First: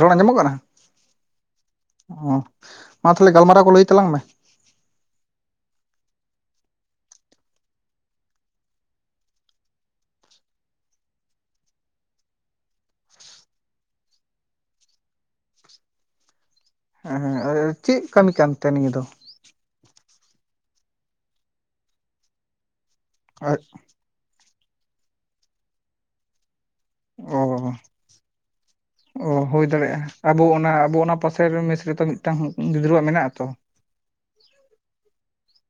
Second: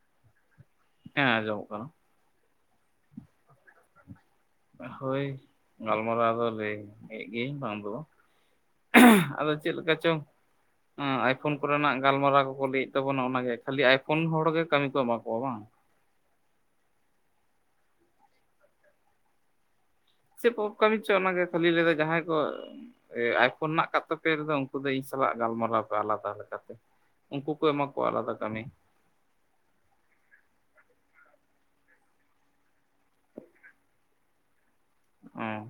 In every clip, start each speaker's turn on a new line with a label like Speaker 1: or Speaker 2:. Speaker 1: ᱨᱚᱲ ᱟᱸᱡᱚᱢᱚᱜ ᱠᱟᱱᱟ?
Speaker 2: ᱦᱮᱸ ᱟᱸᱡᱚᱢᱚᱜ ᱠᱟᱱᱟ ᱾
Speaker 1: ᱚ ᱢᱟ ᱛᱟᱦᱚᱞᱮ ᱜᱟᱞᱢᱟᱨᱟᱣ ᱠᱚ ᱞᱟᱹᱭ ᱛᱟᱞᱟᱝ ᱢᱮ ᱾
Speaker 2: ᱦᱳᱭ ᱜᱟᱞᱢᱟᱨᱟᱣ ᱫᱚ ᱞᱟᱹᱭ ᱞᱟᱹᱭᱮᱜ ᱜᱤᱭᱟᱹᱧ ᱵᱟᱝ ᱫᱚ ᱵᱟᱝ ᱾ [unintelligible] ᱟᱫᱚ ᱪᱮᱫ ᱞᱮᱠᱟ ᱪᱚᱝ ᱦᱚᱸ ᱟᱭ-ᱯᱷᱳᱱ ᱠᱚᱨᱮᱱᱟᱜ ᱜᱟᱞᱢᱟᱨᱟᱣ ᱠᱚᱠᱚ ᱞᱟᱹᱭ ᱮᱫ ᱛᱟᱵᱚᱱᱟ ᱚᱱᱟ ᱜᱮ ᱠᱷᱟᱞᱤ ᱟᱭ-ᱯᱷᱳᱱ ᱦᱚᱲ ᱜᱮ ᱠᱟᱹᱢᱤ ᱠᱚ ᱮᱢᱟ ᱠᱚᱣᱟ ᱵᱟᱝ?
Speaker 1: ᱦᱮᱸ ᱦᱮᱸ ᱪᱮᱫ ᱠᱟᱹᱢᱤ ᱠᱟᱱᱛᱮ ᱱᱤᱭᱟᱹ ᱫᱚ?
Speaker 2: ᱪᱮᱫ ᱠᱚ ᱠᱟᱹᱢᱤ ᱪᱚ ᱚᱱᱟ ᱜᱮ ᱠᱷᱟᱹᱞᱤ ᱞᱟᱹᱭ ᱫᱟᱭ ᱡᱟᱦᱟᱸᱭ ᱠᱚ ᱟᱭ-ᱯᱷᱳᱱ ᱦᱮᱱᱟᱜ ᱠᱟᱜ ᱛᱟᱯᱮ ᱨᱮᱫᱚ ᱩ ᱩᱱᱠᱩ ᱫᱚ ᱤᱧ ᱥᱟᱞᱟᱜ ᱜᱟᱞᱢᱟᱨᱟᱣ ᱯᱮ ᱟᱞᱟᱫᱟ ᱞᱮᱠᱟᱛᱮ, ᱩᱱᱠᱩ ᱠᱚ
Speaker 1: ᱚ
Speaker 2: ᱮᱢᱟ ᱠᱚᱣᱟ ᱟᱞᱟᱫᱟ ᱠᱟᱹᱢᱤ ᱾
Speaker 1: ᱚ ᱦᱩᱭ ᱫᱟᱲᱮᱭᱟᱜ-ᱟ ᱟᱵᱚ ᱚᱱᱟ ᱟᱵᱚ ᱚᱱᱟ ᱯᱟᱥᱮ ᱢᱮᱥ ᱨᱮᱛᱚ ᱢᱤᱫᱴᱟᱝ ᱜᱤᱫᱽᱨᱟᱹᱣᱟᱜ ᱢᱮᱱᱟᱜ-ᱟ ᱛᱚ ᱾
Speaker 2: ᱦᱮᱸ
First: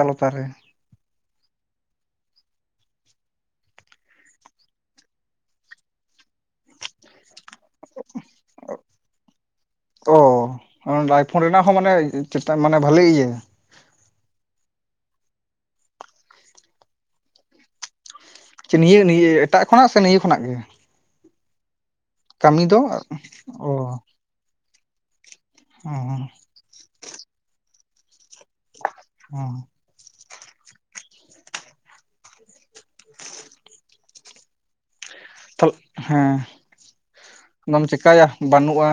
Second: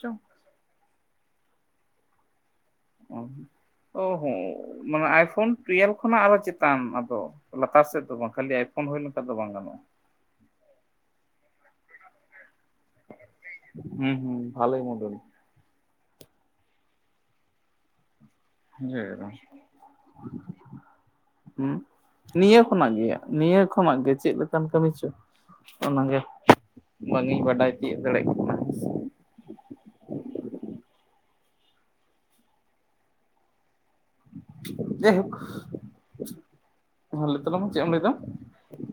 Speaker 2: ᱪᱚᱝ
Speaker 1: ᱨᱮ ᱾
Speaker 2: ᱚ ᱦᱚᱸ ᱢᱟᱱᱮ ᱟᱭ-ᱯᱷᱳᱱ ᱴᱩᱭᱮᱞᱵᱷ ᱠᱷᱚᱱᱟᱜ ᱟᱨᱚ ᱪᱮᱛᱟᱱ ᱟᱫᱚ ᱞᱟᱛᱟᱨ ᱥᱮᱫ ᱫᱚ ᱵᱟᱝ, ᱠᱷᱟᱹᱞᱤ ᱟᱭ-ᱯᱷᱳᱱ ᱦᱩᱭ ᱞᱮᱱᱠᱷᱟᱱ ᱫᱚ ᱵᱟᱝ ᱜᱟᱱᱚᱜ-ᱟ ᱾
Speaker 1: ᱚ, ᱟᱭ-ᱯᱷᱳᱱ ᱨᱮᱱᱟᱜ ᱦᱚᱸ ᱢᱟᱱᱮ ᱪᱮᱛᱟᱱ ᱢᱟᱱᱮ ᱵᱷᱟᱞᱮ ᱤᱭᱟᱹ ᱾
Speaker 2: ᱦᱩᱸ ᱦᱩᱸ ᱵᱷᱟᱞᱮ ᱢᱚᱰᱮᱞ ᱾
Speaker 1: ᱱᱤᱭᱟᱹ
Speaker 2: ᱦᱮᱸ
Speaker 1: ᱱᱤᱭᱟᱹ ᱮᱴᱟᱜ ᱠᱷᱚᱱᱟᱜ ᱥᱮ ᱱᱤᱭᱟᱹ ᱠᱷᱚᱱᱟᱜ ᱜᱮ?
Speaker 2: ᱦᱩᱸ, ᱱᱤᱭᱟᱹ
Speaker 1: ᱠᱟᱹᱢᱤ ᱫᱚ
Speaker 2: ᱠᱷᱚᱱᱟᱜ ᱜᱮᱭᱟ ᱱᱤᱭᱟᱹ
Speaker 1: ᱚ
Speaker 2: ᱠᱷᱚᱱᱟᱜ ᱜᱮ ᱪᱮᱫ ᱠᱟᱱ ᱠᱟᱹᱢᱤ ᱪᱚ ᱚᱱᱟ ᱜᱮ
Speaker 1: ᱦᱚᱸ
Speaker 2: ᱵᱟᱝ ᱤᱧ ᱵᱟᱰᱟᱭ ᱛᱤᱭᱟᱹᱜ ᱫᱟᱲᱮᱜ ᱠᱟᱱᱟ ᱾
Speaker 1: ᱦᱩᱸ ᱾ [inaudible]
Speaker 2: ᱡᱟᱭᱦᱳᱠ᱾
Speaker 1: [unintelligible] ᱦᱮᱸ
Speaker 2: ᱞᱟᱹᱭ ᱛᱟᱞᱟᱝ ᱢᱮ
Speaker 1: ᱟᱫᱚᱢ ᱪᱮᱠᱟᱭᱟ ᱵᱟᱹᱱᱩᱜ-ᱟ᱾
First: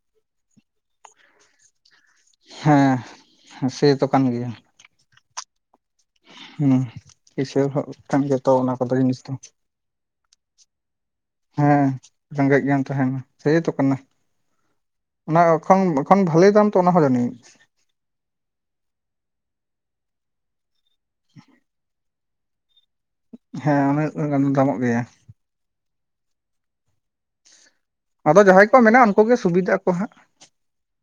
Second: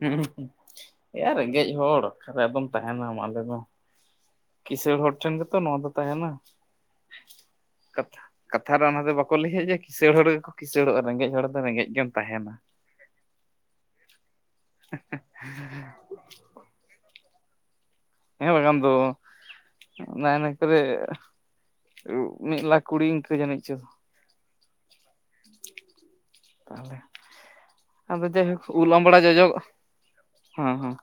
Speaker 2: ᱦᱩᱸ ᱮᱭᱟ ᱨᱮᱸᱜᱮᱡ ᱦᱚᱲ ᱚᱠᱟᱨᱮ ᱟᱫᱚᱢ
Speaker 1: ᱦᱮᱸ
Speaker 2: ᱛᱟᱦᱮᱱᱟ ᱢᱟ ᱟᱞᱮ ᱢᱮ᱾
Speaker 1: ᱥᱮᱛᱚ ᱠᱟᱱ ᱜᱮᱭᱟ
Speaker 2: ᱠᱤᱥᱟᱹᱬ ᱦᱚᱲ ᱴᱷᱮᱱ ᱜᱮᱛᱚ ᱱᱚᱣᱟ ᱫᱚ ᱛᱟᱦᱮᱱᱟ᱾
Speaker 1: ᱦᱩᱸ ᱠᱤᱥᱟᱹᱬ ᱦᱚᱲ
Speaker 2: ᱠᱟᱛᱷᱟ
Speaker 1: ᱴᱷᱮᱱ ᱜᱮᱛᱚ ᱚᱱᱟ
Speaker 2: ᱠᱟᱛᱷᱟ ᱨᱮ
Speaker 1: ᱠᱚᱫᱚ ᱡᱤᱱᱤᱥ ᱫᱚ᱾
Speaker 2: ᱵᱟᱠᱚ ᱞᱟᱹᱭᱟ ᱡᱮ ᱠᱤᱥᱟᱹᱬ ᱦᱚᱲ ᱜᱮᱠᱚ ᱠᱤᱥᱟᱹᱬᱚᱜ-ᱟ ᱨᱮᱸᱜᱮᱡ ᱦᱚᱲ ᱫᱚ ᱨᱮᱸᱜᱮᱡ
Speaker 1: ᱦᱮᱸ
Speaker 2: ᱜᱮᱢ ᱛᱟᱦᱮᱱᱟ᱾
Speaker 1: ᱨᱮᱸᱜᱮᱡ ᱜᱮᱢ ᱛᱟᱦᱮᱱᱟ ᱥᱮᱭ ᱛᱟ ᱠᱟᱱᱟ᱾
Speaker 2: [inaudible]
Speaker 1: ᱚᱱᱟ ᱮᱠᱷ ᱮᱠᱷᱚᱱ ᱵᱷᱟᱞᱮ ᱫᱟᱢ ᱛᱚ ᱚᱱᱟ ᱦᱚᱸ ᱡᱟᱱᱤᱡ᱾
Speaker 2: ᱦᱮᱸ ᱵᱟᱠᱷᱟᱱ ᱫᱚ ᱱᱟᱭ ᱱᱟᱭ ᱠᱚᱨᱮ ᱩ ᱢᱤᱫ ᱞᱟᱠᱷ ᱠᱩᱲᱤ ᱤᱱᱠᱟᱹ ᱡᱟᱹᱱᱤᱡ ᱪᱚ᱾
Speaker 1: ᱦᱮᱸ ᱩᱱᱟᱹᱜ ᱜᱟᱱ ᱫᱟᱢᱚᱜ ᱜᱮᱭᱟ
Speaker 2: ᱛᱟᱦᱚᱞᱮ᱾ ᱟᱫᱚ ᱡᱟᱭ ᱦᱳᱠ
Speaker 1: ᱡᱟᱦᱟᱸᱭ ᱠᱚᱣᱟᱜ
Speaker 2: ᱩᱞ,
Speaker 1: ᱢᱮᱱᱟᱜᱼᱟ
Speaker 2: ᱟᱵᱟᱲᱟ,
Speaker 1: ᱩᱱᱠᱩ ᱜᱮ
Speaker 2: ᱡᱚᱡᱚ
Speaker 1: ᱥᱩᱵᱤᱫᱷᱟᱜ ᱟᱠᱚ ᱦᱟᱸᱜ
Speaker 2: ᱦᱮᱸ ᱦᱮᱸ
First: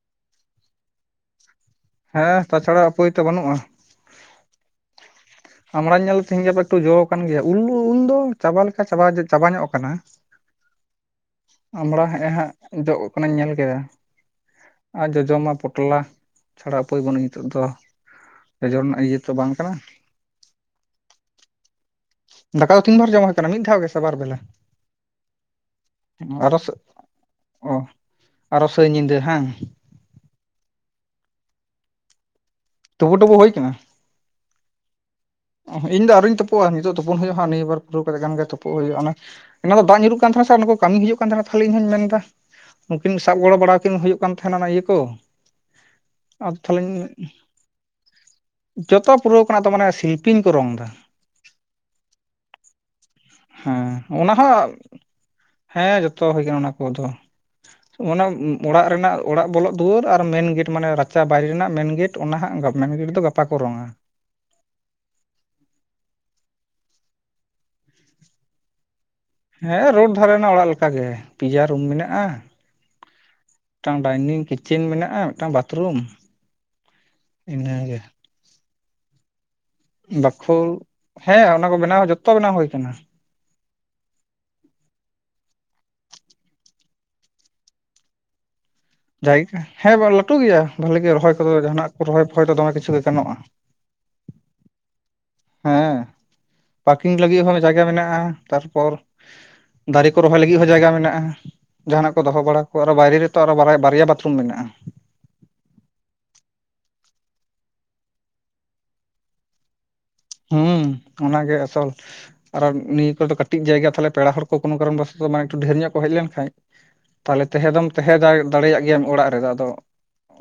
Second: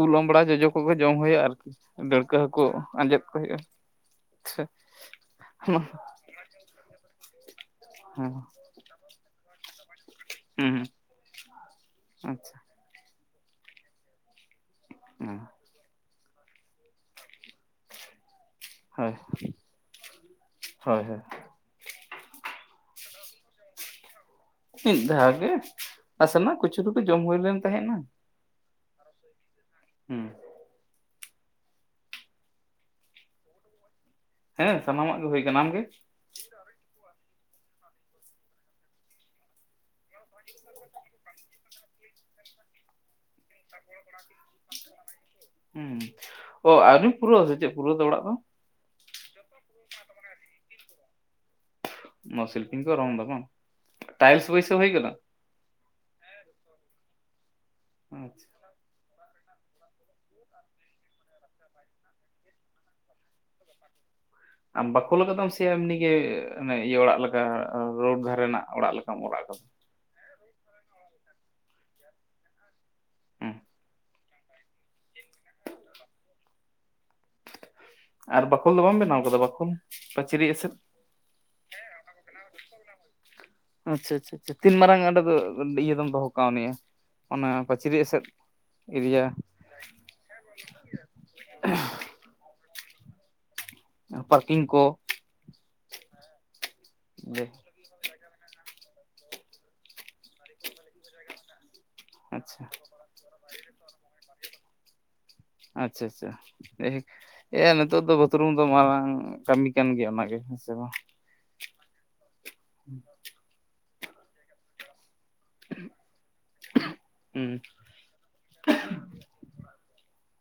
Speaker 2: ᱩᱞ, ᱟᱢᱵᱲᱟ, ᱡᱚᱡᱚ ᱠᱚᱜᱮ ᱡᱚᱢ ᱦᱩᱭᱩᱜ-ᱟ ᱟᱨᱠᱤ᱾ ᱰᱟᱹᱲᱠᱟᱹ
Speaker 1: ᱦᱮᱸ
Speaker 2: ᱦᱟᱹᱠᱩ
Speaker 1: ᱛᱟᱪᱷᱟᱲᱟ ᱩᱯᱟᱹᱭ
Speaker 2: ᱟᱸᱡᱮᱫ
Speaker 1: ᱛᱚ
Speaker 2: ᱠᱚ
Speaker 1: ᱵᱟᱹᱱᱩᱜᱼᱟ
Speaker 2: ᱦᱩᱭᱩᱜ-ᱟ᱾
Speaker 1: ᱟᱢᱵᱲᱟᱧ ᱧᱮᱞ ᱫᱚ ᱛᱮᱦᱮᱧ ᱜᱟᱯᱟ ᱮᱠᱴᱩ ᱡᱚᱸ ᱟᱠᱟᱱ ᱜᱮᱭᱟ, ᱩᱞ ᱩᱞ ᱫᱚ ᱪᱟᱵᱟ ᱞᱮᱠᱟ ᱪᱟᱵᱟ ᱡᱮ ᱪᱟᱵᱟ ᱧᱚᱜ ᱠᱟᱱᱟ᱾
Speaker 2: ᱦᱮᱸ ᱦᱩᱸ
Speaker 1: ᱟᱢᱲᱟ ᱦᱮᱸᱜ-ᱮ ᱦᱟᱸᱜ
Speaker 2: ᱟᱪᱪᱷᱟ
Speaker 1: ᱡᱚᱜ ᱠᱟᱱᱟᱧ ᱧᱮᱞ ᱠᱮᱫᱟ᱾ ᱟᱨ ᱡᱚᱡᱚ
Speaker 2: ᱦᱮᱸ
Speaker 1: ᱢᱟ ᱯᱚᱴᱚᱞᱟ ᱪᱷᱟᱲᱟ ᱩᱯᱟᱹᱭ ᱵᱟᱹᱱᱩᱜ ᱱᱤᱛᱚᱜ ᱫᱚ᱾ ᱡᱚᱡᱚ ᱨᱮᱱᱟᱜ
Speaker 2: ᱦᱳᱭ,
Speaker 1: ᱤᱭᱟᱹ ᱛᱚ ᱵᱟᱝ ᱠᱟᱱᱟ
Speaker 2: ᱦᱳᱭ ᱦᱳᱭ᱾
Speaker 1: ᱫᱟᱠᱟ ᱫᱚ ᱛᱤᱱ ᱵᱟᱨ ᱡᱚᱢ ᱦᱩᱭ ᱟᱠᱟᱱᱟ ᱢᱤᱫ ᱫᱷᱟᱣ ᱜᱮᱥᱮ ᱵᱟᱨ ᱵᱮᱞᱟ?
Speaker 2: ᱢᱤᱫ ᱫᱷᱟᱣ ᱜᱮ,
Speaker 1: ᱟᱨᱚ
Speaker 2: ᱱᱟᱥᱮᱱᱟᱜ ᱠᱚᱪᱩᱲᱤ ᱠᱚ ᱡᱚᱢ ᱦᱩᱭ ᱞᱮᱱ
Speaker 1: ᱚ
Speaker 2: ᱛᱟᱦᱮᱸᱱᱟ᱾
Speaker 1: ᱟᱨᱚ ᱥᱮᱭ ᱧᱤᱫᱟᱹ ᱦᱟᱝ?
Speaker 2: ᱦᱩᱸ᱾
Speaker 1: ᱛᱩᱵᱩ ᱴᱩᱵᱩ ᱦᱩᱭ ᱠᱟᱱᱟ?
Speaker 2: ᱦᱮᱸ ᱥᱟᱱᱟᱢᱟᱜ ᱜᱮ ᱦᱩᱭ ᱠᱟᱱᱟ᱾
Speaker 1: ᱚ
Speaker 2: ᱟᱢᱜᱮ
Speaker 1: ᱤᱧ ᱫᱚ ᱟᱹᱨᱤᱧ ᱛᱩᱯᱩᱜᱼᱟ, ᱱᱤᱛᱳᱜ ᱛᱩᱯᱩᱱ ᱦᱩᱭᱩᱜᱼᱟ ᱦᱟᱸᱜ ᱱᱤᱭᱟᱹ ᱵᱟᱨ ᱯᱩᱨᱟᱹᱣ ᱠᱟᱛᱮᱜ ᱠᱷᱟᱱ ᱜᱮ ᱛᱩᱯᱩᱜ ᱦᱩᱭᱩᱜᱼᱟ ᱚᱱᱟ ᱚᱱᱟ ᱫᱚ ᱫᱟᱜ ᱧᱩᱨᱩᱜ ᱠᱟᱱ ᱛᱟᱦᱮᱱᱟ ᱥᱮ ᱚᱱᱟ ᱠᱚᱢᱤ ᱦᱤᱡᱩᱜ ᱠᱟᱱ ᱛᱟᱦᱮᱱᱟ, ᱛᱟᱦᱞᱮ ᱤᱧᱦᱚᱧ ᱢᱮᱱ ᱫᱟ ᱱᱩᱠᱤᱱ ᱥᱟᱵ ᱜᱚᱲᱚ ᱵᱟᱲᱟ ᱠᱤᱱ ᱦᱩᱭᱩᱜ ᱠᱟᱱ ᱛᱟᱦᱮᱱᱟ ᱚᱱᱟ ᱤᱭᱟᱹ ᱠᱚ
Speaker 2: ᱦᱩᱸ
Speaker 1: ᱟ
Speaker 2: ᱚ
Speaker 1: ᱛᱟᱦᱞᱤᱧ
Speaker 2: ᱟᱹᱣᱨᱤᱢ ᱯᱩᱨᱟᱹᱣᱟ ᱥᱮ ᱪᱮᱫ ᱯᱩᱨᱟᱹᱣ ᱫᱚ ᱚᱲᱟᱜ ᱫᱚ
Speaker 1: ᱡᱚᱛᱚ ᱯᱩᱨᱟᱹᱣ ᱠᱟᱱᱟ ᱟᱫᱚ ᱢᱟᱱᱮ ᱥᱤᱞᱯᱤᱧ ᱠᱚ ᱨᱚᱝ ᱫᱟ᱾
Speaker 2: ᱱᱚᱣᱟ ᱥᱤᱞᱯᱤᱧ ᱠᱚ ᱨᱚᱝ ᱫᱟ ᱵᱟᱝ?
Speaker 1: ᱦᱮᱸ ᱚᱱᱟ
Speaker 2: ᱴᱟᱭᱞᱤᱥ
Speaker 1: ᱦᱚᱸ
Speaker 2: ᱵᱚᱭᱥᱟᱹᱣ ᱦᱩᱭ ᱠᱟᱱᱟ?
Speaker 1: ᱦᱮᱸ ᱡᱷᱚᱛᱚ ᱦᱩᱭ ᱠᱟᱱᱟ ᱚᱱᱟ ᱠᱚᱫᱚ, ᱚᱱᱟ
Speaker 2: ᱟᱪᱪᱷᱟ
Speaker 1: ᱚᱲᱟᱜ ᱨᱮᱱᱟᱜ ᱚᱲᱟᱜ ᱵᱚᱞᱚᱜ ᱫᱩᱣᱟᱹᱨ ᱟᱨ ᱢᱮᱱ ᱜᱮᱴ ᱢᱟᱱᱮ ᱨᱟᱪᱟ ᱵᱟᱭᱨᱮ ᱨᱮᱱᱟᱜ ᱢᱮᱱ ᱜᱮᱴ ᱚᱱᱟ ᱦᱟᱸᱜ ᱜᱟ ᱢᱮᱱᱜᱮᱴ ᱫᱚ ᱜᱟᱯᱟ ᱠᱚ ᱨᱚᱝᱼᱟ᱾
Speaker 2: ᱟᱢ ᱵᱟᱠᱳᱞ ᱠᱟᱫᱟᱢ ᱥᱮ ᱮᱢᱱᱤ ᱜᱮ ᱢᱟᱱᱮ ᱤᱭᱟᱹ ᱚᱲᱟᱜ ᱞᱮᱠᱟ ᱨᱳᱰ ᱫᱷᱟᱨᱮᱱᱟᱜ ᱚᱲᱟᱜ ᱞᱮᱠᱟᱢ ᱚᱲᱟᱜ ᱠᱟᱫᱟ?
Speaker 1: ᱦᱮᱸ ᱨᱳᱰ ᱫᱷᱟᱨᱮᱱᱟᱜ ᱚᱲᱟᱜ ᱞᱮᱠᱟᱜ ᱜᱮ, ᱯᱮᱭᱟ ᱨᱩᱢ ᱢᱮᱱᱟᱜᱼᱟ,
Speaker 2: ᱦᱩᱸ
Speaker 1: ᱢᱤᱫᱴᱟᱝ ᱰᱟᱭᱱᱤᱝ ᱠᱤᱪ ᱪᱤᱱ ᱢᱮᱱᱟᱜᱼᱟ, ᱢᱤᱫᱴᱟᱝ ᱵᱟᱛᱷᱨᱩᱢ ᱤᱱᱟᱹᱜᱮ᱾
Speaker 2: ᱟᱨ ᱵᱟᱠᱷᱳᱞ ᱫᱚ ᱵᱟᱢ ᱵᱮᱱᱟᱣ ᱠᱟᱫᱟ ᱵᱟᱠᱷᱳᱞ? ᱯᱟᱹᱪᱨᱤ
Speaker 1: ᱵᱟᱠᱷᱳᱞ
Speaker 2: ᱮᱥᱮᱫ
Speaker 1: ᱦᱮᱸ ᱚᱱᱟ ᱠᱚ ᱵᱮᱱᱟᱣ ᱡᱷᱚᱛᱚ ᱵᱮᱱᱟᱣ ᱦᱩᱭ ᱟᱠᱟᱱᱟ᱾
Speaker 2: ᱟᱪᱪᱷᱟ ᱟᱪᱪᱷᱟ ᱟᱪᱪᱷᱟ, ᱛᱤᱱ ᱢᱟᱨᱟᱝ ᱚᱸᱰᱮ ᱫᱚ ᱤᱭᱟᱹ ᱫᱚᱢ ᱫᱚᱦᱚ ᱠᱟᱣᱱᱤᱡ-ᱟ? ᱚᱱᱟ ᱯᱟᱹᱪᱨᱤ ᱮᱥᱮᱫ᱾ ᱮᱨᱤᱭᱟ
Speaker 1: ᱡᱟᱭᱜᱟ ᱦᱮᱸ ᱵᱟᱝ ᱞᱟᱹᱴᱩ ᱜᱮᱭᱟ, ᱵᱷᱟᱞᱮ ᱜᱮ ᱨᱚᱦᱚᱭ ᱠᱚᱫᱚ ᱡᱟᱦᱟᱱᱟᱜ ᱠᱚ ᱨᱚᱦᱚᱭ ᱯᱷᱚᱦᱟᱭ ᱫᱚ ᱫᱚᱢᱮ ᱠᱤᱪᱷᱩ ᱜᱮ ᱜᱟᱱᱚᱜᱼᱟ᱾
Speaker 2: ᱟᱨ ᱯᱟᱨᱠᱤᱝ ᱠᱚ?
Speaker 1: ᱦᱮᱸ ᱯᱟᱨᱠᱤᱝ ᱞᱟᱹᱜᱤᱫ
Speaker 2: ᱟᱪᱪᱷᱟ
Speaker 1: ᱦᱚᱸ ᱡᱟᱭᱜᱟ ᱢᱮᱱᱟᱜᱼᱟ᱾ ᱛᱟᱨᱯᱚᱨ ᱫᱟᱨᱮ ᱠᱚ ᱨᱚᱦᱚᱭ ᱞᱟᱹᱜᱤᱫ ᱦᱚᱸ ᱡᱟᱭᱜᱟ ᱢᱮᱱᱟᱜᱼᱟ, ᱡᱟᱦᱟᱱᱟᱜ ᱠᱚ ᱫᱚᱦᱚ ᱵᱟᱲᱟ
Speaker 2: ᱟᱪᱪᱷᱟ
Speaker 1: ᱠᱚ ᱟᱨᱚ ᱵᱟᱭᱨᱮ ᱨᱮ ᱛᱚ ᱟᱨᱚ ᱵᱟᱨᱟ ᱵᱟᱨᱭᱟ ᱵᱟᱛᱷᱨᱩᱢ ᱢᱮᱱᱟᱜᱼᱟ᱾
Speaker 2: ᱟᱪᱪᱷᱟ ᱟᱪᱪᱷᱟ ᱡᱟᱭ ᱦᱳᱠ ᱮᱭᱟ ᱱᱤᱛᱚᱜ ᱫᱚ ᱵᱟᱛᱷᱨᱩᱢ ᱫᱚ ᱢᱟᱨᱟᱝ ᱠᱟᱹᱢᱤ ᱠᱟᱱ ᱜᱮᱭᱟ ᱚᱱᱟ ᱜᱮ᱾
Speaker 1: ᱦᱩᱸ ᱚᱱᱟᱜᱮ ᱟᱥᱚᱞ ᱟᱨᱚ ᱱᱤᱭᱟᱹ ᱠᱚ ᱫᱚ ᱠᱟᱹᱴᱤᱡ ᱡᱟᱭᱜᱟ ᱛᱟᱦᱚᱞᱮ ᱯᱮᱲᱟ ᱦᱚᱲ ᱠᱚ ᱠᱳᱱᱳ ᱠᱟᱨᱚᱱ ᱵᱚᱥᱚ ᱢᱟᱱᱮ ᱮᱠᱴᱩ ᱰᱷᱮᱨ ᱧᱚᱜ ᱠᱚ ᱦᱮᱡ ᱞᱮᱱ ᱠᱷᱟᱡ ᱛᱟᱦᱚᱞᱮ
Speaker 2: ᱦᱩᱸ
Speaker 1: ᱛᱟᱦᱮᱸ ᱫᱚᱢ ᱛᱟᱦᱮᱸ ᱫᱟᱲᱮᱭᱟᱜ ᱜᱮᱭᱟᱢ ᱚᱲᱟᱜ ᱨᱮᱫᱚ ᱟᱫᱚ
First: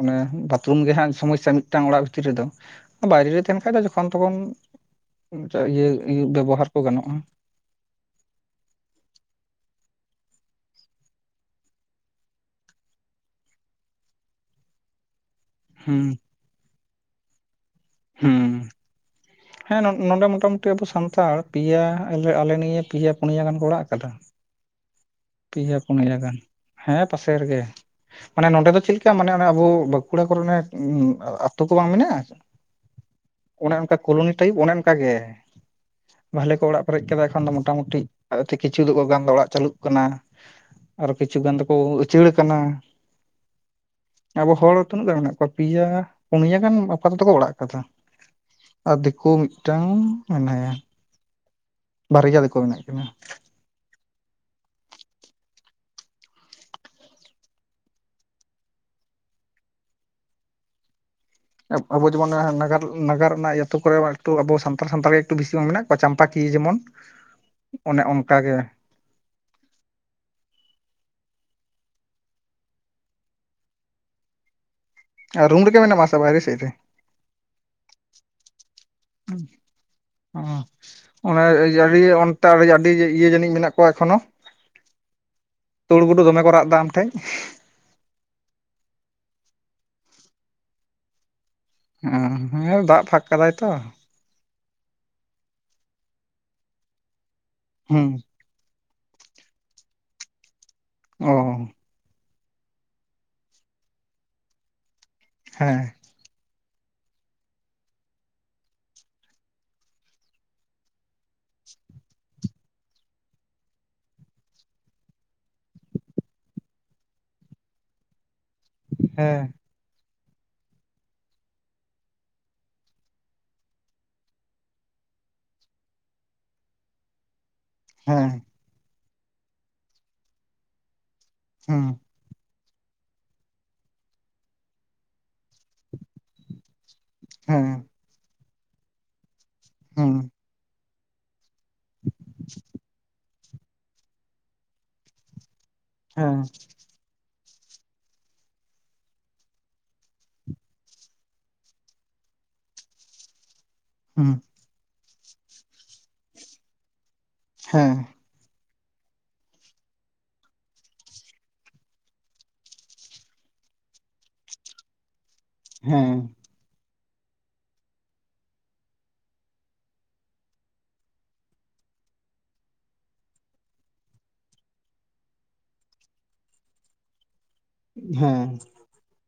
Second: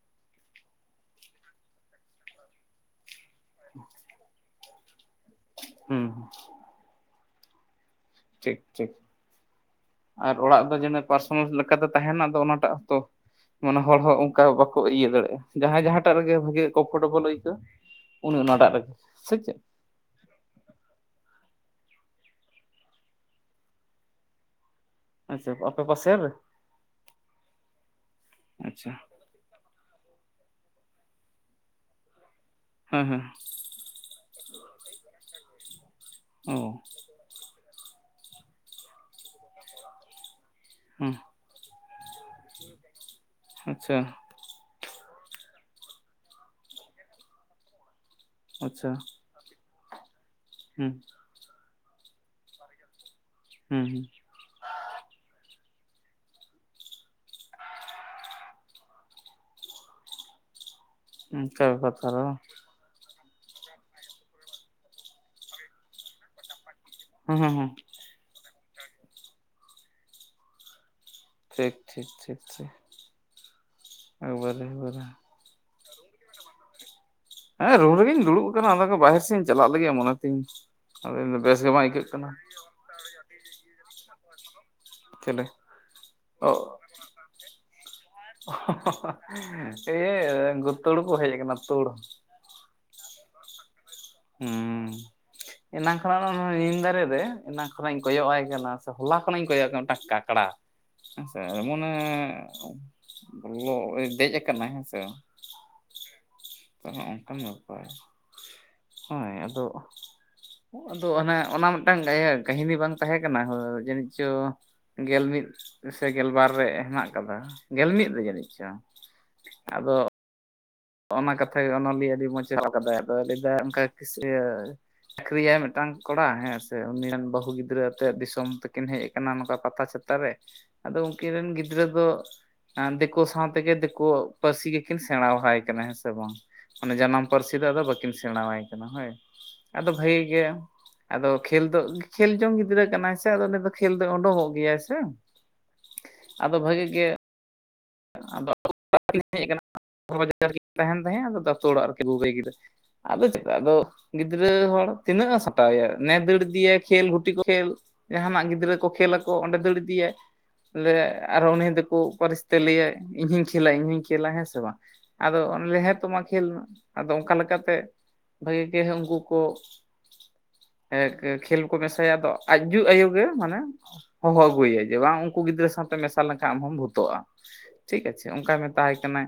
Speaker 1: ᱚᱱᱮ ᱵᱟᱛᱷᱨᱩᱢ ᱜᱮ ᱦᱟᱜ ᱥᱚᱢᱚᱥᱥᱟ ᱢᱤᱫᱴᱟᱝ ᱚᱲᱟᱜ ᱵᱷᱤᱛᱤᱨ ᱨᱮᱫᱚ ᱵᱟᱭᱨᱮ ᱨᱮ ᱛᱟᱦᱮᱱ ᱠᱷᱟᱡ ᱫᱚ ᱡᱚᱠᱷᱚᱱ ᱛᱚᱠᱷᱚᱱ ᱢᱤᱫᱴᱟᱜ ᱤᱭᱟᱹ
Speaker 2: ᱦᱩᱸ
Speaker 1: ᱩᱭᱩᱵ ᱵᱮᱵᱚᱦᱟᱨ ᱠᱚ ᱜᱟᱱᱚᱜᱼᱟ᱾
Speaker 2: ᱴᱷᱤᱠ ᱴᱷᱤᱠ ᱟᱨ ᱚᱲᱟᱜ ᱫᱚ ᱡᱮᱱ ᱯᱟᱨᱥᱚᱱᱟᱞ ᱞᱮᱠᱟᱛᱮ ᱛᱟᱦᱮᱱᱟ ᱟᱫᱚ ᱚᱱᱟᱴᱟᱜ ᱦᱚᱸᱛᱚ ᱢᱟᱱᱮ ᱦᱚᱲ ᱦᱚᱸ ᱚᱱᱠᱟ ᱵᱟᱠᱚ ᱤᱭᱟᱹ ᱫᱟᱲᱮᱜᱼᱟ᱾ ᱡᱟᱦᱟᱸᱭ
Speaker 1: ᱦᱩᱸ
Speaker 2: ᱡᱟᱦᱟᱸᱴᱟᱜ ᱨᱮᱜᱮ ᱵᱷᱟᱹᱜᱮ ᱠᱚᱢᱯᱷᱚᱨᱴᱮᱵᱚᱞ ᱟᱹᱭᱠᱟᱹᱜᱣᱟ ᱩᱱᱤ
Speaker 1: ᱦᱩᱸ
Speaker 2: ᱚᱱᱟᱴᱟᱜ ᱨᱮᱜᱮ, ᱥᱮ ᱪᱮᱫ?
Speaker 1: ᱦᱮᱸ ᱱᱚ ᱱᱚᱰᱮ ᱢᱚᱴᱟ ᱢᱩᱴᱤ ᱟᱵᱚ ᱥᱟᱱᱛᱟᱲ ᱯᱮᱭᱟ ᱟᱞᱮ ᱟᱞᱮ ᱱᱤᱭᱟᱹ ᱯᱮᱭᱟ ᱯᱩᱱᱭᱟ ᱜᱟᱱ ᱠᱚ ᱚᱲᱟᱜ ᱟᱠᱟᱫᱟ᱾
Speaker 2: ᱟᱪᱪᱷᱟ
Speaker 1: ᱯᱮᱭᱟ
Speaker 2: ᱟᱯᱮ
Speaker 1: ᱯᱩᱱᱭᱟ
Speaker 2: ᱯᱟᱥᱮᱨ ᱨᱮ
Speaker 1: ᱜᱟᱱ᱾ ᱦᱮᱸ ᱯᱟᱥᱮ ᱨᱮᱜᱮ᱾ ᱢᱟᱱᱮ ᱱᱚᱸᱰᱮ ᱫᱚ
Speaker 2: ᱟᱪᱪᱷᱟ
Speaker 1: ᱪᱮᱫ ᱞᱮᱠᱟ ᱢᱟᱱᱮ ᱚᱱᱮ ᱟᱵᱳ ᱠᱩᱲᱟ ᱠᱚᱨᱮ ᱚᱱᱮ ᱟᱹᱛᱩ ᱠᱚ ᱵᱟᱝ ᱢᱮᱱᱟᱜᱼᱟ?
Speaker 2: ᱦᱮᱸ ᱦᱮᱸ᱾
Speaker 1: ᱚᱱᱮ ᱚᱱᱠᱟ ᱠᱚᱞᱚᱱᱤ ᱴᱟᱭᱤᱯ ᱚᱱᱮ ᱚᱱᱠᱟ ᱜᱮ᱾ ᱵᱷᱟᱞᱮ
Speaker 2: ᱚ
Speaker 1: ᱠᱚ ᱚᱲᱟᱜ ᱯᱮᱨᱮᱡ ᱠᱮᱫᱟ ᱮᱠᱷᱚᱱ ᱫᱚ ᱢᱚᱴ ᱴᱟ ᱢᱩᱴᱤ ᱟ ᱮᱛᱮ ᱠᱤᱪᱷᱩ ᱫᱚ ᱚ ᱜᱟᱱ ᱫᱚ ᱚᱲᱟᱜ ᱪᱟᱹᱞᱩᱜ ᱠᱟᱱᱟ᱾ ᱟᱨᱚ
Speaker 2: ᱦᱮᱸ
Speaker 1: ᱠᱤᱪᱷᱩ ᱜᱟᱱ ᱫᱚᱠᱚ ᱩᱪᱟᱹᱲ ᱠᱟᱱᱟ᱾
Speaker 2: ᱟᱪᱪᱷᱟ
Speaker 1: ᱟᱵᱚ ᱦᱚᱲ ᱛᱤᱱᱟᱹᱜ ᱜᱟᱱ ᱢᱮᱱᱟᱜ ᱠᱚᱣᱟ ᱯᱮᱭᱟ ᱯᱩᱱᱭᱟᱹ ᱜᱟᱱ ᱵᱟᱯᱟ ᱛᱮᱫᱚ ᱠᱚ ᱚᱲᱟᱜ ᱠᱟᱫᱟ᱾
Speaker 2: ᱟᱪᱪᱷᱟ
Speaker 1: ᱟᱨ ᱫᱤᱠᱩ ᱢᱤᱫᱴᱟᱝ ᱢᱮᱱᱟᱭᱟ᱾
Speaker 2: ᱦᱩᱸ
Speaker 1: ᱵᱟᱨᱭᱟ ᱫᱤᱠᱩ ᱢᱮᱱᱟᱜ ᱠᱤᱱᱟ᱾
Speaker 2: ᱦᱩᱸ ᱦᱩᱸ, ᱚᱱᱠᱟ ᱵᱮᱯᱟᱨ
Speaker 1: ᱟᱵᱚ
Speaker 2: ᱛᱟᱦᱞᱮ
Speaker 1: ᱡᱤᱢᱚᱱ
Speaker 2: ᱵᱟᱝ
Speaker 1: ᱱᱟᱜᱟᱨ ᱱᱟᱜᱟᱨ ᱨᱮᱱᱟᱜ ᱟᱹᱛᱩ ᱠᱚᱨᱮ ᱴᱩ ᱟᱵᱚ ᱥᱟᱱᱛᱟᱲ ᱥᱟᱱᱛᱟᱲ ᱜᱮ ᱮᱠᱴᱩ ᱵᱮᱥᱤ ᱵᱟᱝ ᱢᱮᱱᱟᱜ ᱠᱚᱣᱟ ᱪᱟᱞᱟᱠᱤᱭᱟ ᱡᱮᱢᱚᱱ᱾
Speaker 2: ᱦᱩᱸ ᱦᱩᱸ ᱦᱩᱸ
Speaker 1: ᱚᱱᱮ ᱚᱱᱠᱟ ᱜᱮ᱾
Speaker 2: ᱴᱷᱤᱠ ᱴᱷᱤᱠ ᱴᱷᱤᱠ ᱴᱷᱤᱠ᱾ ᱮᱡᱠᱵᱟᱨᱮ ᱮᱠᱵᱟᱨᱮ᱾
Speaker 1: ᱟᱨ ᱨᱩᱢ ᱨᱮᱜ ᱢᱮᱱᱟᱢᱟ ᱥᱮ ᱵᱟᱦᱨᱮ ᱥᱮᱫ ᱨᱮ?
Speaker 2: ᱦᱮᱸ ᱨᱩᱢ ᱨᱮᱜᱮᱧ ᱫᱩᱲᱩᱵ ᱟᱠᱟᱱᱟ ᱟᱫᱚ ᱵᱟᱦᱮᱨ ᱥᱮᱫ ᱤᱧ ᱪᱟᱞᱟᱜ ᱞᱟᱹᱜᱤᱫ ᱢᱚᱱᱮ ᱛᱤᱧ
Speaker 1: ᱚ
Speaker 2: ᱟᱫᱚ ᱤᱧᱫᱚ
Speaker 1: ᱚᱱᱟ
Speaker 2: ᱵᱮᱥ ᱜᱮ ᱵᱟᱝ
Speaker 1: ᱟᱹᱰᱤ
Speaker 2: ᱟᱹᱭᱠᱟᱹᱜ ᱠᱟᱱᱟ᱾
Speaker 1: ᱚᱱᱛᱮ ᱟᱹᱰᱤ ᱤᱭᱟᱹ ᱡᱟᱹᱱᱤᱡ ᱢᱮᱱᱟᱜ ᱠᱚᱣᱟ, ᱮᱠᱷᱚᱱᱳ
Speaker 2: ᱪᱮᱞᱮ
Speaker 1: ᱛᱩᱲ ᱜᱩᱰᱩ ᱫᱚᱢᱮ
Speaker 2: ᱚ
Speaker 1: ᱠᱚ ᱨᱟᱜ ᱮᱫᱟ ᱟᱢ ᱴᱷᱮᱡ?
Speaker 2: [unintelligible] ᱤᱭᱟᱹ ᱛᱩᱲ ᱠᱚ ᱦᱮᱡ ᱠᱟᱱᱟ᱾
Speaker 1: ᱦᱮᱸ ᱫᱟᱜ ᱯᱷᱟᱸᱠ ᱠᱟᱫᱟᱭ ᱛᱚ᱾
Speaker 2: ᱦᱮᱸ ᱮᱱᱟᱝ ᱠᱷᱚᱱᱟᱜ ᱱᱤᱢ ᱫᱟᱨᱮ ᱨᱮ, ᱮᱱᱟᱝ ᱠᱷᱚᱱᱟᱜ ᱤᱧ
Speaker 1: ᱦᱩᱸ
Speaker 2: ᱠᱚᱭᱚᱜ ᱟᱭ ᱠᱟᱱᱟ᱾ ᱦᱚᱞᱟ ᱠᱷᱚ ᱤᱧ ᱠᱚᱭᱚᱜ ᱭᱮ ᱠᱟᱱᱟ ᱢᱤᱫᱴᱟᱝ ᱠᱟᱠᱲᱟ
Speaker 1: ᱚ
Speaker 2: ᱦᱮᱸᱥᱮ ᱮᱢᱚᱱ ᱦᱮᱸ ᱵᱚᱞᱚ ᱫᱮᱡ ᱟᱠᱟᱱᱟᱭ ᱦᱮᱸᱥᱮ᱾
Speaker 1: ᱦᱮᱸ
Speaker 2: ᱛᱚ ᱱᱚᱜ-ᱚ ᱱᱚᱝᱠᱟᱱ ᱵᱮᱯᱟᱨ᱾ ᱦᱳᱭ ᱟᱫᱚ, ᱟᱫᱚ ᱚᱱᱮ ᱚᱱᱟ ᱢᱤᱫᱴᱟᱝ ᱤᱭᱟᱹ ᱠᱟᱹᱦᱤᱱᱤ ᱵᱟᱝ ᱛᱟᱦᱮᱸ ᱠᱟᱱᱟ ᱦᱚᱸ ᱡᱟᱹᱱᱤᱡ ᱪᱚ ᱜᱮᱞ ᱢᱤᱫ ᱥᱮ ᱜᱮᱞ ᱵᱟᱨ ᱨᱮ ᱦᱮᱱᱟᱜ ᱠᱟᱫᱟ ᱜᱮᱞ ᱢᱤᱫ ᱨᱮ ᱡᱟᱹᱱᱤᱡ ᱪᱚᱝ᱾
Speaker 1: ᱦᱮᱸ,
Speaker 2: ᱟᱫᱚ, ᱚᱱᱟ ᱠᱟᱛᱷᱟ ᱜᱮ ᱚᱱᱚᱞᱤᱭᱟᱹ ᱟᱹᱰᱤ ᱢᱚᱡᱽ ᱮ ᱚᱞ ᱟᱠᱟᱫᱟᱭ ᱟᱫᱚ ᱞᱟᱹᱭᱫᱟᱭ ᱚᱱᱠᱟ ᱠᱤᱥᱤᱭᱟᱹ ᱪᱟᱹᱠᱨᱤᱭᱟᱭ ᱢᱤᱫᱴᱟᱝ ᱠᱚᱲᱟ ᱦᱮᱸ ᱥᱮ ᱩᱱᱤ ᱨᱮᱱ ᱵᱟᱹᱦᱩ ᱜᱤᱫᱽ ᱜᱤᱫᱽᱨᱟᱹ ᱟᱛᱮᱜ
Speaker 1: ᱦᱮᱸ
Speaker 2: ᱫᱤᱥᱚᱢ ᱛᱮᱠᱤᱱ ᱦᱮᱡ ᱠᱟᱱᱟ ᱱᱚᱝᱠᱟ ᱯᱟᱛᱟ ᱪᱷᱟᱛᱟ ᱨᱮ ᱟᱫᱚ ᱩᱱᱠᱤᱱ ᱨᱮᱱ ᱜᱤᱫᱽᱨᱟᱹ
Speaker 1: ᱦᱩᱸ
Speaker 2: ᱫᱚ, ᱫᱤᱠᱳ ᱥᱟᱸᱶᱛᱮᱜᱮ ᱫᱤᱠᱳ ᱯᱟᱹᱨᱥᱤ ᱜᱮᱠᱤᱱ ᱥᱮᱬᱟᱦᱟᱭ ᱠᱟᱱᱟ ᱦᱮᱸ ᱥᱮ ᱵᱟᱝ? ᱚᱱᱮ ᱡᱟᱱᱟᱢ ᱯᱟᱹᱨᱥᱤ ᱫᱚ ᱟᱫᱚ
Speaker 1: ᱦᱮᱸ
Speaker 2: ᱵᱟᱹᱠᱤᱱ ᱥᱮᱬᱟᱣᱟᱭ ᱠᱟᱱᱟ ᱦᱳᱭ ᱟᱫᱚ
Speaker 1: ᱦᱩᱸ
Speaker 2: ᱵᱷᱟᱹᱜᱤ ᱜᱮ, ᱟᱫᱚ ᱠᱷᱮᱞ ᱫᱚ ᱠᱷᱮᱞ ᱡᱚᱝ ᱜᱤᱫᱽᱨᱟᱹ ᱠᱟᱱᱟᱭ ᱥᱮ ᱟᱫᱚ ᱩᱱᱤ ᱫᱚ ᱠᱷᱮᱞ ᱫᱚᱭ ᱩᱰᱩᱝᱚᱜ ᱜᱮᱭᱟᱭ ᱥᱮ᱾
Speaker 1: ᱦᱮᱸ
Speaker 2: ᱟᱫᱚ ᱵᱷᱟᱜᱤ ᱜᱮ, [inaudible] ᱛᱟᱦᱮᱱ ᱛᱟᱦᱮᱸᱫ [inaudible] ᱟᱫᱚ ᱪᱮᱫ ᱟᱫᱚ
Speaker 1: ᱦᱩᱸ
Speaker 2: ᱜᱤᱫᱽᱨᱟᱹ ᱦᱚᱲ ᱛᱤᱱᱟᱹᱜ-ᱮ ᱥᱟᱛᱟᱣᱮᱭᱟ ᱱᱮ ᱫᱟᱹᱲ ᱤᱫᱤᱭᱟᱭ ᱠᱷᱮᱞ ᱜᱩᱴᱤ ᱠᱚ ᱠᱷᱮᱞ
Speaker 1: ᱦᱮᱸ
Speaker 2: ᱡᱟᱦᱟᱱᱟᱜ ᱜᱤᱫᱽᱨᱟᱹ ᱠᱚ ᱠᱷᱮᱞᱟ ᱠᱚ ᱚᱸᱰᱮ ᱫᱟᱹᱲ ᱤᱫᱤᱭᱟᱭ ᱞᱮ ᱟᱨ ᱩᱱᱤ ᱫᱚᱠᱚ ᱯᱟᱨᱤᱥ ᱛᱮ ᱞᱟᱹᱭᱟᱭ ᱤᱧ ᱦᱩᱧ ᱠᱷᱮᱞᱟ ᱤᱧ ᱦᱩᱧ ᱠᱷᱮᱞᱟ ᱦᱮᱸ ᱥᱮ ᱵᱟᱝ, ᱟᱫᱚ ᱚᱱᱮ ᱞᱟᱹᱭᱟᱭ ᱦᱮᱸ ᱛᱚ ᱢᱟ ᱠᱷᱮᱞ ᱢᱮ᱾ ᱟᱫᱚ ᱚᱱᱠᱟ ᱞᱮᱠᱟᱛᱮ ᱵᱷᱟᱜᱮ ᱜᱮ ᱩᱱᱠᱩ ᱠᱚ ᱮ ᱠᱷᱮᱞ ᱠᱚ ᱢᱮᱥᱟᱭᱟ ᱟᱫᱚ ᱟᱡ ᱡᱩ ᱟᱭᱳ ᱜᱮ ᱢᱟᱱᱮ ᱦᱚᱦᱚ ᱟᱹᱜᱩᱭᱟᱭ ᱡᱮ ᱵᱟᱝ ᱩᱱᱠᱩ ᱜᱤᱫᱽᱨᱟᱹ ᱥᱟᱶᱛᱮ ᱢᱮᱥᱟ ᱞᱮᱱᱠᱷᱟᱱ ᱟᱢ ᱦᱚᱢ ᱵᱷᱩᱛᱩᱚᱜᱼᱟ᱾ ᱴᱷᱤᱠ
Speaker 1: ᱦᱮᱸ
Speaker 2: ᱟᱪᱷᱮ
Speaker 1: ᱦᱮᱸ
Speaker 2: ᱚᱱᱠᱟᱭ ᱢᱮᱛᱟ ᱦᱟᱭ ᱠᱟᱱᱟᱭ,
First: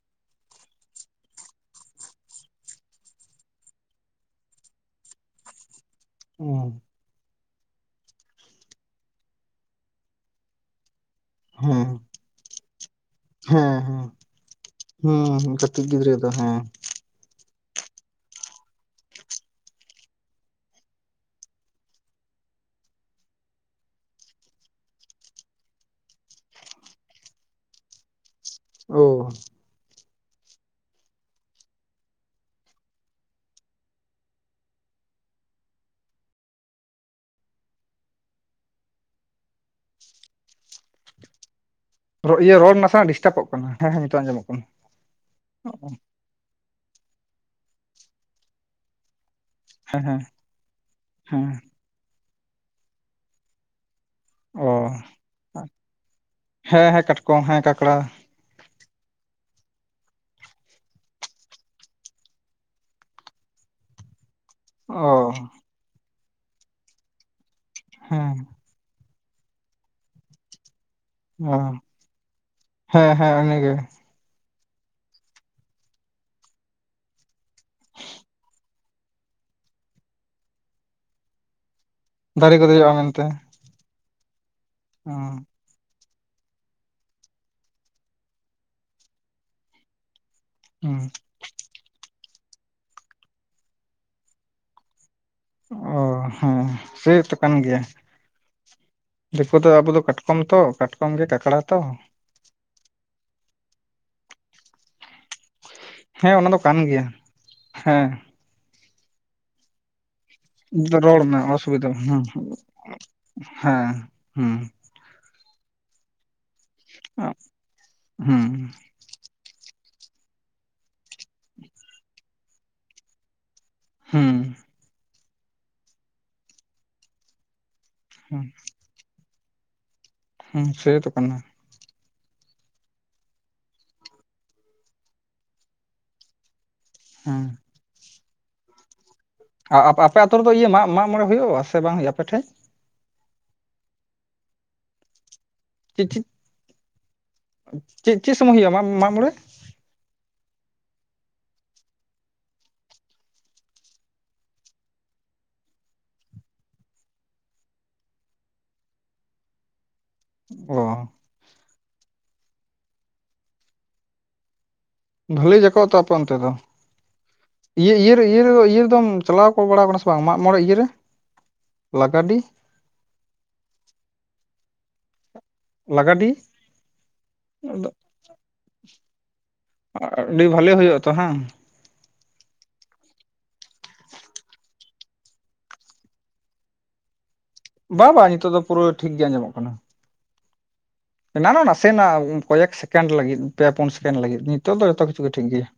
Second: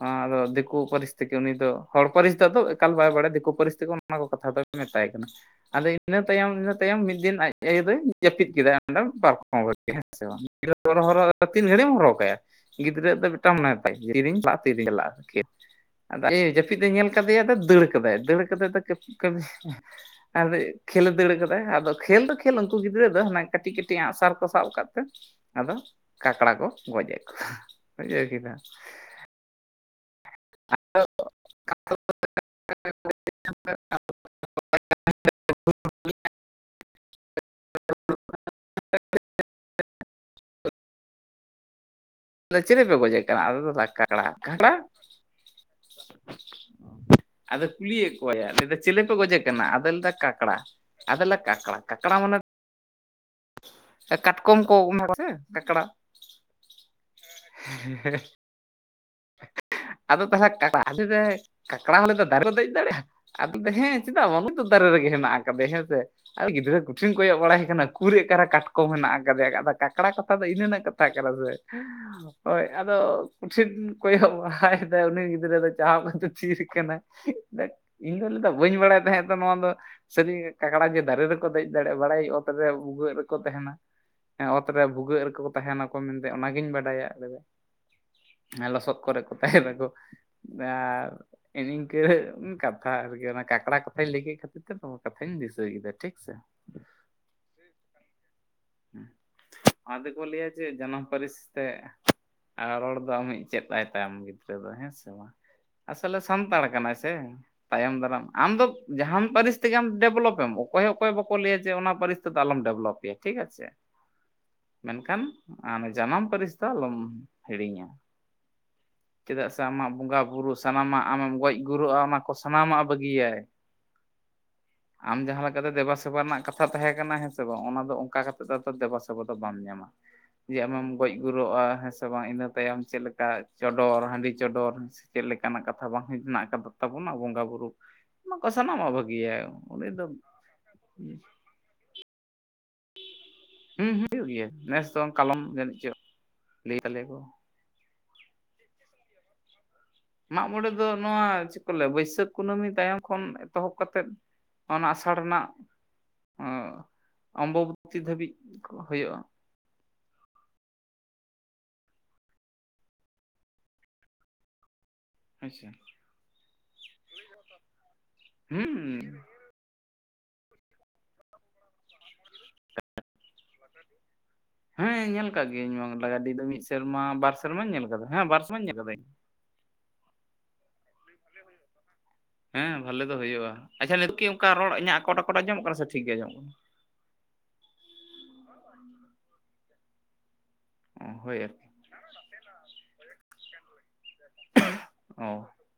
Speaker 2: ᱦᱚᱸ ᱟᱫᱚ ᱫᱤᱠᱩ ᱯᱟᱨᱤᱥ ᱛᱮᱜᱮ ᱩᱱᱤ ᱫᱚ ᱦᱚᱲ ᱯᱟᱨᱤᱥ ᱫᱚ ᱟᱫᱚ ᱮᱠᱟᱞ ᱵᱟᱭ ᱵᱟᱲᱟᱭᱟ ᱫᱤᱠᱩ ᱯᱟᱨᱤᱥ ᱛᱮᱜᱮ ᱚᱱ ᱚᱱᱟ ᱠᱚ ᱠᱟᱛᱷᱟ ᱫᱚᱭ ᱢᱮᱛᱟᱭ ᱠᱟᱱᱟ ᱟᱫᱚ ᱤᱱᱟᱹ ᱛᱟᱭᱚᱢ ᱤᱱᱟᱹ ᱛᱟᱭᱚᱢ ᱢᱤᱫ ᱫᱤᱱ ᱟᱡ ᱟᱭᱳ ᱫᱚᱭ ᱡᱟᱹᱯᱤᱫ ᱠᱮᱫᱟᱭ ᱚᱸᱰᱮ ᱯᱟᱨᱠᱚᱢ ᱨᱮᱜᱮ ᱦᱮᱸ ᱥᱮ ᱵᱟᱝ [inaudible] ᱛᱤᱱ ᱜᱷᱟᱹᱲᱤᱡ
Speaker 1: ᱦᱮᱸ
Speaker 2: ᱮᱢ ᱦᱚᱨᱦᱚ ᱠᱟᱭᱟ᱾ ᱜᱤᱫᱽᱨᱟᱹ ᱫᱚ
Speaker 1: ᱦᱮᱸ
Speaker 2: ᱢᱤᱫᱴᱟᱝ [inaudible]
Speaker 1: ᱦᱮᱸ
Speaker 2: ᱛᱤᱨᱤᱧ ᱪᱟᱞᱟᱜᱼᱟ ᱛᱤᱨᱤᱧ ᱪᱟᱞᱟᱜᱼᱟ
Speaker 1: ᱦᱩᱸ
Speaker 2: ᱠᱷᱮᱞ
Speaker 1: ᱠᱟᱹᱴᱤᱡ ᱜᱤᱫᱽᱨᱟᱹ ᱫᱚ
Speaker 2: ᱮ
Speaker 1: ᱦᱮᱸ
Speaker 2: ᱡᱟᱹᱯᱤᱫ ᱮ ᱧᱮᱞ ᱠᱟᱫᱮᱟᱭ ᱫᱚ ᱫᱟᱹᱲ ᱠᱟᱫᱟᱭ ᱫᱟᱹᱲ ᱠᱟᱫᱟᱭ ᱟᱫᱚ ᱠᱟᱹᱢᱤ᱾ ᱟᱫᱚ ᱠᱷᱮᱞ ᱮ ᱫᱟᱹᱲ ᱟᱠᱟᱫᱟᱭ ᱟᱫᱚ ᱠᱷᱮᱞ ᱫᱚ ᱠᱷᱮᱞ ᱩᱱᱠᱩ ᱜᱤᱫᱽᱨᱟᱹ ᱫᱚ ᱦᱟᱸᱜ ᱠᱟᱹᱴᱤᱡ ᱠᱟᱹᱴᱤᱡ ᱟᱸᱜ ᱥᱟᱨ ᱠᱚ ᱥᱟᱵ ᱟᱠᱟᱫ ᱛᱮ ᱟᱫᱚ ᱠᱟᱠᱲᱟ ᱠᱚ ᱜᱚᱡᱮᱫ ᱠᱚᱣᱟ, ᱵᱩᱡᱷᱟᱹᱣ ᱠᱮᱫᱟᱢ᱾
Speaker 1: ᱳ᱾
Speaker 2: [inaudible] [inaudible] [inaudible]
Speaker 1: ᱨᱚ ᱤᱭᱟᱹ
Speaker 2: ᱞᱟᱹᱭ ᱫᱟᱭ
Speaker 1: ᱨᱚᱲ
Speaker 2: ᱪᱤᱞᱤᱯᱮ
Speaker 1: ᱱᱟᱥᱮᱱᱟᱜ
Speaker 2: ᱜᱚᱡᱮ ᱠᱟᱱᱟ
Speaker 1: ᱰᱤᱥᱴᱟᱵᱚᱜ
Speaker 2: ᱟᱫᱚ [inaudible]
Speaker 1: ᱦᱮᱸ ᱦᱮᱸ ᱱᱤᱛᱚᱜ
Speaker 2: ᱠᱟᱠᱲᱟ,
Speaker 1: ᱟᱸᱡᱚᱢᱚᱜ ᱠᱟᱱᱟ
Speaker 2: ᱠᱟᱠᱲᱟ? ᱟᱫᱚ ᱠᱩᱞᱤᱭᱮᱫ ᱠᱚᱣᱟᱭᱟ ᱞᱟ. ᱭᱫᱚ ᱪᱮᱞᱮ ᱯᱮ ᱜᱚᱡᱮᱫ ᱠᱟᱱᱟ ᱟᱫᱚ ᱞᱟᱸᱭᱫᱟ ᱠᱟᱠᱲᱟ ᱟᱫᱚ ᱞᱟᱹᱭᱫᱟ
Speaker 1: ᱦᱮᱸ
Speaker 2: ᱠᱟᱠᱲᱟ, ᱠᱟᱠᱲᱟ ᱢᱟᱱᱮ ᱠᱟᱴᱠᱚᱢ
Speaker 1: ᱚ
Speaker 2: ᱠᱚ [inaudible] ᱥᱮ ᱠᱟᱠᱲᱟ
Speaker 1: ᱦᱮᱸ ᱦᱮᱸ ᱠᱟᱴᱠᱚᱢ ᱦᱮᱸ ᱠᱟᱠᱲᱟ
Speaker 2: ᱟᱫᱚ ᱛᱟᱦᱚᱞᱮ ᱠᱟᱠᱲᱟ ᱟᱫᱚ ᱞᱟᱹᱭᱫᱟ ᱠᱟᱠᱲᱟ ᱦᱚᱸ ᱞᱟᱹᱭᱫᱟ ᱫᱟᱨᱮ ᱠᱚ ᱫᱮᱡᱽ ᱫᱟᱲᱮᱭᱟᱜᱼᱟ [inaudible] ᱦᱮᱸ᱾ ᱪᱮᱫᱟᱜ ᱵᱟᱝ ᱱᱚᱜ-ᱚᱭ ᱛᱚ ᱫᱟᱨᱮ ᱨᱮᱜᱮ ᱦᱮᱱᱟᱜ
Speaker 1: ᱚ
Speaker 2: ᱟᱠᱟᱫᱮᱭᱟ ᱦᱮᱸ ᱥᱮ? ᱟᱨ ᱜᱤᱫᱽᱨᱟᱹ ᱠᱚᱴᱷᱤᱱ ᱠᱚᱭᱚᱜ ᱵᱟᱲᱟᱭᱮ ᱠᱟᱱᱟ ᱩᱠᱩᱨᱭᱟ
Speaker 1: ᱦᱮᱸ
Speaker 2: ᱚᱠᱟᱨᱮ ᱠᱟᱴ ᱠᱚᱢ ᱦᱮᱱᱟᱜ ᱟᱠᱟᱫᱮᱭᱟᱫᱚ ᱟᱫᱚ ᱠᱟᱠᱲᱟ ᱠᱟᱛᱷᱟ ᱫᱚ ᱤᱱᱟᱹ ᱤᱱᱟᱹ ᱴᱟᱜ ᱠᱟᱱᱟ ᱥᱮ,
Speaker 1: ᱚ
Speaker 2: ᱦᱳᱭ ᱟᱫᱚ
Speaker 1: ᱦᱮᱸ ᱦᱮᱸ
Speaker 2: ᱠᱩᱴᱦᱤᱱ
Speaker 1: ᱩᱱᱤᱜᱮ
Speaker 2: ᱠᱚᱭᱚᱜ ᱵᱟᱦᱟᱭᱮᱫᱟᱭ ᱩᱱᱤ ᱜᱤᱫᱽᱨᱟᱹ ᱫᱚ ᱪᱟᱦᱟᱵ ᱠᱟᱛᱮᱫ ᱛᱦᱤᱨ ᱠᱟᱱᱟᱭ᱾ ᱤᱧ ᱫᱚ ᱞᱟᱹᱭᱫᱟ ᱵᱟᱹᱧ ᱵᱟᱲᱟᱭ ᱛᱟᱦᱮᱸ ᱛᱚ ᱱᱚᱣᱟ ᱫᱚ ᱥᱟᱹᱨᱤ ᱜᱮ ᱠᱟᱠᱲᱟ ᱡᱮ ᱫᱟᱨᱮ ᱨᱮ ᱠᱚ ᱫᱮᱡ ᱫᱟᱲᱮᱭᱟᱜᱼᱟ ᱵᱟᱲᱟᱭᱟᱹᱧ ᱚᱛ
Speaker 1: ᱫᱟᱨᱮ ᱠᱚ
Speaker 2: ᱨᱮ
Speaker 1: ᱫᱮᱡᱚᱜᱼᱟ
Speaker 2: ᱵᱷᱩᱜᱟᱹᱜ
Speaker 1: ᱢᱮᱱᱛᱮ
Speaker 2: ᱨᱮᱠᱚ ᱛᱟᱦᱮᱱᱟ ᱚᱛ ᱨᱮ
Speaker 1: ᱚ
Speaker 2: ᱵᱷᱩᱜᱟᱹᱜ ᱨᱮᱠᱚ ᱛᱟᱦᱮᱱᱟᱠᱚ ᱢᱮᱱᱛᱮ ᱚᱱᱟᱜᱤᱧ ᱵᱟᱰᱟᱭᱟ, ᱞᱚᱥᱚᱫ ᱠᱚᱨᱮ ᱠᱚ ᱛᱟᱦᱮᱸᱱᱟᱠᱚ᱾
Speaker 1: ᱦᱩᱸ
Speaker 2: ᱟᱨ ᱦᱮᱸᱜ-ᱮ ᱱᱤᱝᱠᱟᱹ ᱠᱟᱛᱷᱟ ᱟᱨᱠᱤ ᱚᱱᱟ ᱠᱟᱠᱲᱟ ᱠᱟᱛᱷᱟᱧ ᱞᱟᱹᱭ ᱠᱮᱫ ᱠᱷᱟᱹᱛᱤᱨ ᱛᱮ ᱱᱚᱣᱟ ᱠᱟᱛᱷᱟᱧ ᱫᱤᱥ
Speaker 1: ᱚ ᱦᱮᱸ ᱥᱮᱛᱚ ᱠᱟᱱ ᱜᱮᱭᱟ᱾ ᱫᱤᱠᱩ ᱫᱚ ᱟᱵᱚ
Speaker 2: ᱚᱱᱟ
Speaker 1: ᱫᱚ
Speaker 2: ᱛᱮᱠᱚ
Speaker 1: ᱠᱟᱴᱠᱚᱢ
Speaker 2: ᱞᱟᱹᱭᱟ
Speaker 1: ᱛᱚ ᱠᱟᱴᱠᱚᱢ ᱜᱮ ᱠᱟᱠᱲᱟ ᱛᱚ᱾
Speaker 2: ᱟᱨ ᱨᱚᱲ ᱫᱚ ᱟᱢᱤᱡ ᱪᱮᱫ ᱛᱟᱭ ᱛᱟᱭᱚᱢ ᱜᱤᱫᱽᱨᱟᱹ ᱫᱚ ᱦᱮᱸ ᱥᱮ ᱵᱟᱝ? ᱟᱥᱚᱞᱮ
Speaker 1: ᱦᱮᱸ ᱚᱱᱟ ᱫᱚ
Speaker 2: ᱥᱟᱱᱛᱟᱲ
Speaker 1: ᱠᱟᱱ
Speaker 2: ᱠᱟᱱᱟᱭ
Speaker 1: ᱜᱮᱭᱟ
Speaker 2: ᱥᱮ ᱛᱟᱭᱚᱢ
Speaker 1: ᱦᱮᱸ
Speaker 2: ᱫᱟᱨᱟᱢ ᱟᱢ ᱫᱚ ᱡᱟᱦᱟᱱ ᱯᱟᱹᱨᱤᱥ ᱛᱮᱜᱮᱢ ᱰᱮᱵᱷᱞᱚᱯ ᱚᱠᱚᱭ ᱦᱚᱸ ᱚᱠᱚᱭ
Speaker 1: ᱨᱚᱲ
Speaker 2: ᱵᱟᱠᱚ
Speaker 1: ᱢᱮ
Speaker 2: ᱞᱟᱹᱭᱟ ᱡᱮ
Speaker 1: ᱚᱥᱩᱵᱤᱫᱷᱟ
Speaker 2: ᱚᱱᱟ ᱯᱟᱹᱨᱤᱥ
Speaker 1: ᱦᱮᱸ
Speaker 2: ᱛᱮᱫᱚ ᱟᱞᱚᱢ ᱰᱮᱵᱷᱞᱚᱯᱮᱭᱟ ᱴᱷᱤᱠ ᱟᱪᱷᱮ᱾
Speaker 1: ᱦᱮᱸ ᱦᱩᱸ
Speaker 2: ᱢᱮᱱᱠᱷᱟᱱ ᱟᱢ ᱡᱟᱱᱟᱢ ᱯᱟᱹᱨᱤᱥ ᱫᱚ ᱟᱞᱚᱢ ᱦᱤᱲᱤᱧᱟ᱾
Speaker 1: ᱦᱩᱸ᱾
Speaker 2: ᱪᱮᱫᱟᱜ ᱥᱮ ᱟᱢᱟᱜ ᱵᱚᱸᱜᱟ ᱵᱩᱨᱩ ᱥᱟᱱᱟᱢᱟᱜ ᱟᱢᱮᱢ ᱜᱚᱡ ᱜᱩᱨᱩᱜᱼᱟ ᱚᱱᱟ ᱠᱚ ᱥᱟᱱᱟᱢᱟᱜ-ᱮ ᱵᱟᱹᱜᱤᱭᱟᱭ᱾
Speaker 1: ᱦᱩᱸ᱾
Speaker 2: ᱟᱢ ᱡᱟᱦᱟᱸ ᱞᱮᱠᱟᱛᱮ ᱫᱮᱵᱟ ᱥᱮᱵᱟ ᱨᱮᱱᱟᱜ ᱠᱟᱛᱷᱟ ᱛᱟᱦᱮᱸ ᱠᱟᱱᱟᱱᱟ ᱦᱮᱸ ᱥᱮ ᱵᱟᱝ ᱚᱱᱟ ᱫᱚ ᱚᱱᱠᱟ ᱠᱟᱛᱮ
Speaker 1: ᱦᱩᱸ
Speaker 2: ᱟᱫᱚ ᱫᱮᱵᱟ ᱥᱮᱵᱟ ᱥᱮᱵᱟ ᱫᱚ ᱵᱟᱢ ᱧᱟᱢᱟ ᱫᱤᱭᱮ
Speaker 1: ᱦᱩᱸ
Speaker 2: ᱟᱢᱮᱢ
Speaker 1: ᱥᱮᱛᱚ
Speaker 2: ᱜᱚᱡ
Speaker 1: ᱠᱟᱱᱟ
Speaker 2: ᱜᱩᱨᱚᱜᱼᱟ ᱦᱮᱸ ᱥᱮ ᱵᱟᱝ ᱤᱱᱟᱹ ᱛᱟᱭᱚᱢ ᱪᱮᱫ ᱞᱮᱠᱟ ᱪᱚᱰᱚᱨ ᱦᱟᱺᱰᱤ ᱪᱚᱰᱚᱨ ᱥᱮ ᱪᱮᱫ ᱞᱮᱠᱟᱱᱟᱜ ᱠᱟᱛᱷᱟ ᱵᱟᱝ ᱦᱮᱱᱟᱜ ᱟᱠᱟᱫᱟ ᱛᱟᱵᱚᱱᱟ ᱵᱚᱸᱜᱟ
Speaker 1: ᱦᱮᱸ
Speaker 2: ᱵᱩᱨᱩ ᱚᱱᱚ ᱠᱚ ᱥᱟᱱᱟᱢᱟᱜ ᱵᱷᱟᱹᱜᱤᱭᱟ
Speaker 1: ᱟᱨ
Speaker 2: ᱩᱱᱤ ᱫᱚ
Speaker 1: ᱟᱯᱮ-ᱟᱯᱮ ᱟᱹᱛᱩ ᱨᱮᱫᱚ ᱤᱭᱟᱹ ᱢᱟᱜ- ᱢᱟᱜ ᱢᱚᱬᱮ ᱦᱩᱭᱩᱜᱼᱟ ᱥᱮ ᱵᱟᱝ ᱦᱩᱭᱩᱜᱼᱟ ᱟᱯᱮᱴᱷᱮᱡ
Speaker 2: ᱦᱮᱸ ᱦᱩᱸ ᱦᱩᱭᱩᱜ ᱜᱮᱭᱟ ᱱᱮᱥ ᱫᱚ ᱠᱟᱞᱚᱢ ᱡᱟᱹᱱᱤᱡ ᱪᱚ ᱞᱟᱹᱭ ᱠᱟᱜ ᱞᱮᱭᱟ ᱠᱚ
Speaker 1: ᱪᱮᱫ-ᱪᱮᱫ ᱥᱚᱢᱚᱭ ᱦᱩᱭᱩᱜᱼᱟ ᱢᱟᱜ ᱢᱚᱬᱮ?
Speaker 2: ᱢᱟᱜᱢᱚᱬᱮ ᱫᱚ ᱱᱚᱣᱟ ᱪᱮᱫ ᱠᱚ ᱞᱟᱹᱭᱟ ᱵᱟᱹᱭᱥᱟᱹᱠᱷ ᱠᱩᱱᱟᱹᱢᱤ ᱛᱟᱭᱚᱢ ᱠᱷᱚᱱ ᱮᱛᱚᱦᱚᱵ ᱠᱟᱛᱮᱫ ᱚᱱᱟ ᱟᱥᱟᱲ ᱨᱮᱱᱟᱜ ᱚᱢᱵᱚᱵᱤ ᱫᱷᱟᱹᱵᱤᱡ ᱦᱩᱭᱩᱜᱼᱟ᱾
Speaker 1: ᱚ ᱵᱷᱟᱹᱞᱞᱤ
Speaker 2: ᱦᱮᱸᱥᱮ
Speaker 1: ᱡᱟᱠᱟᱵ ᱛᱟᱯᱮ ᱚᱱᱛᱮ ᱫᱚ ᱤᱭᱟᱹ-ᱤᱭᱟᱹ
Speaker 2: ᱦᱩᱸ
Speaker 1: ᱨᱮᱫᱚᱢ ᱪᱟᱞᱟᱣ ᱠᱚ ᱵᱟᱲᱟ ᱠᱟᱱᱟ ᱵᱟᱝ ᱢᱟᱜ ᱢᱚᱬᱮ ᱤᱭᱟᱹᱨᱮ ᱞᱟᱜᱟᱰᱤ
Speaker 2: ᱵᱟᱝ ᱟᱸᱡᱚᱢ ᱴᱷᱤᱠᱟᱹᱜ ᱠᱟᱱᱟ ᱦᱮᱸ ᱧᱮᱞ ᱟᱠᱟᱫ ᱜᱤᱭᱟᱹᱧ ᱵᱟ ᱞᱟᱜᱟᱰᱤ ᱫᱚ ᱢᱤᱫ ᱥᱮᱨᱢᱟ ᱵᱟᱨ ᱥᱮᱨᱢᱟᱧ ᱧᱮᱞ ᱟᱠᱟᱫᱟ-ᱦᱮᱸ ᱵᱟᱨ ᱥᱮᱨᱢᱟᱧ ᱧᱮᱞ ᱟᱠᱟᱫᱟᱹᱧ
Speaker 1: ᱟᱹᱰᱤ ᱵᱷᱟᱞᱮ ᱦᱩᱭᱩᱜ ᱟᱛᱚ ᱦᱮᱸ
Speaker 2: ᱦᱮᱸ ᱵᱷᱟᱞᱮ ᱫᱚ ᱦᱩᱭᱩᱜᱼᱟ ᱟᱪᱷᱟ ᱱᱤᱛᱠᱤ ᱚᱱᱠᱟ ᱨᱚᱲ ᱤᱧᱟᱹᱜ ᱟᱠᱚᱴ- ᱟᱠᱚᱴ ᱟᱡᱚᱢᱚᱜ ᱠᱟᱱᱟ ᱥᱮ ᱴᱷᱤᱠ ᱜᱮ ᱟᱸᱢᱚᱜ ᱠᱟᱱᱟ?
Speaker 1: ᱵᱟ-ᱵᱟᱝ ᱱᱤᱛᱚᱜ ᱫᱚ ᱯᱩᱨᱟᱹ ᱴᱷᱤᱠ ᱜᱮ ᱟᱸᱡᱟᱢᱚᱜ ᱠᱟᱱᱟ᱾
Speaker 2: ᱠᱟᱱᱟ ᱦᱳᱭ
Speaker 1: ᱮᱱᱟ ᱱᱟ
Speaker 2: ᱟᱨᱠᱤ
Speaker 1: ᱱᱟᱥᱮᱱᱟᱜ ᱠᱚᱭᱮᱠ ᱥᱮᱠᱮᱱᱰ ᱞᱟᱹᱜᱤᱫ ᱯᱮ, ᱯᱩᱱ ᱥᱮᱠᱮᱱᱰ ᱞᱟᱹᱜᱤᱫ ᱱᱤᱛᱚᱜ ᱫᱚ ᱡᱚᱛᱚ ᱠᱤᱪᱷᱩ
Speaker 2: ᱚ
Speaker 1: ᱜᱮ ᱴᱷᱤᱠ ᱜᱮᱭᱟ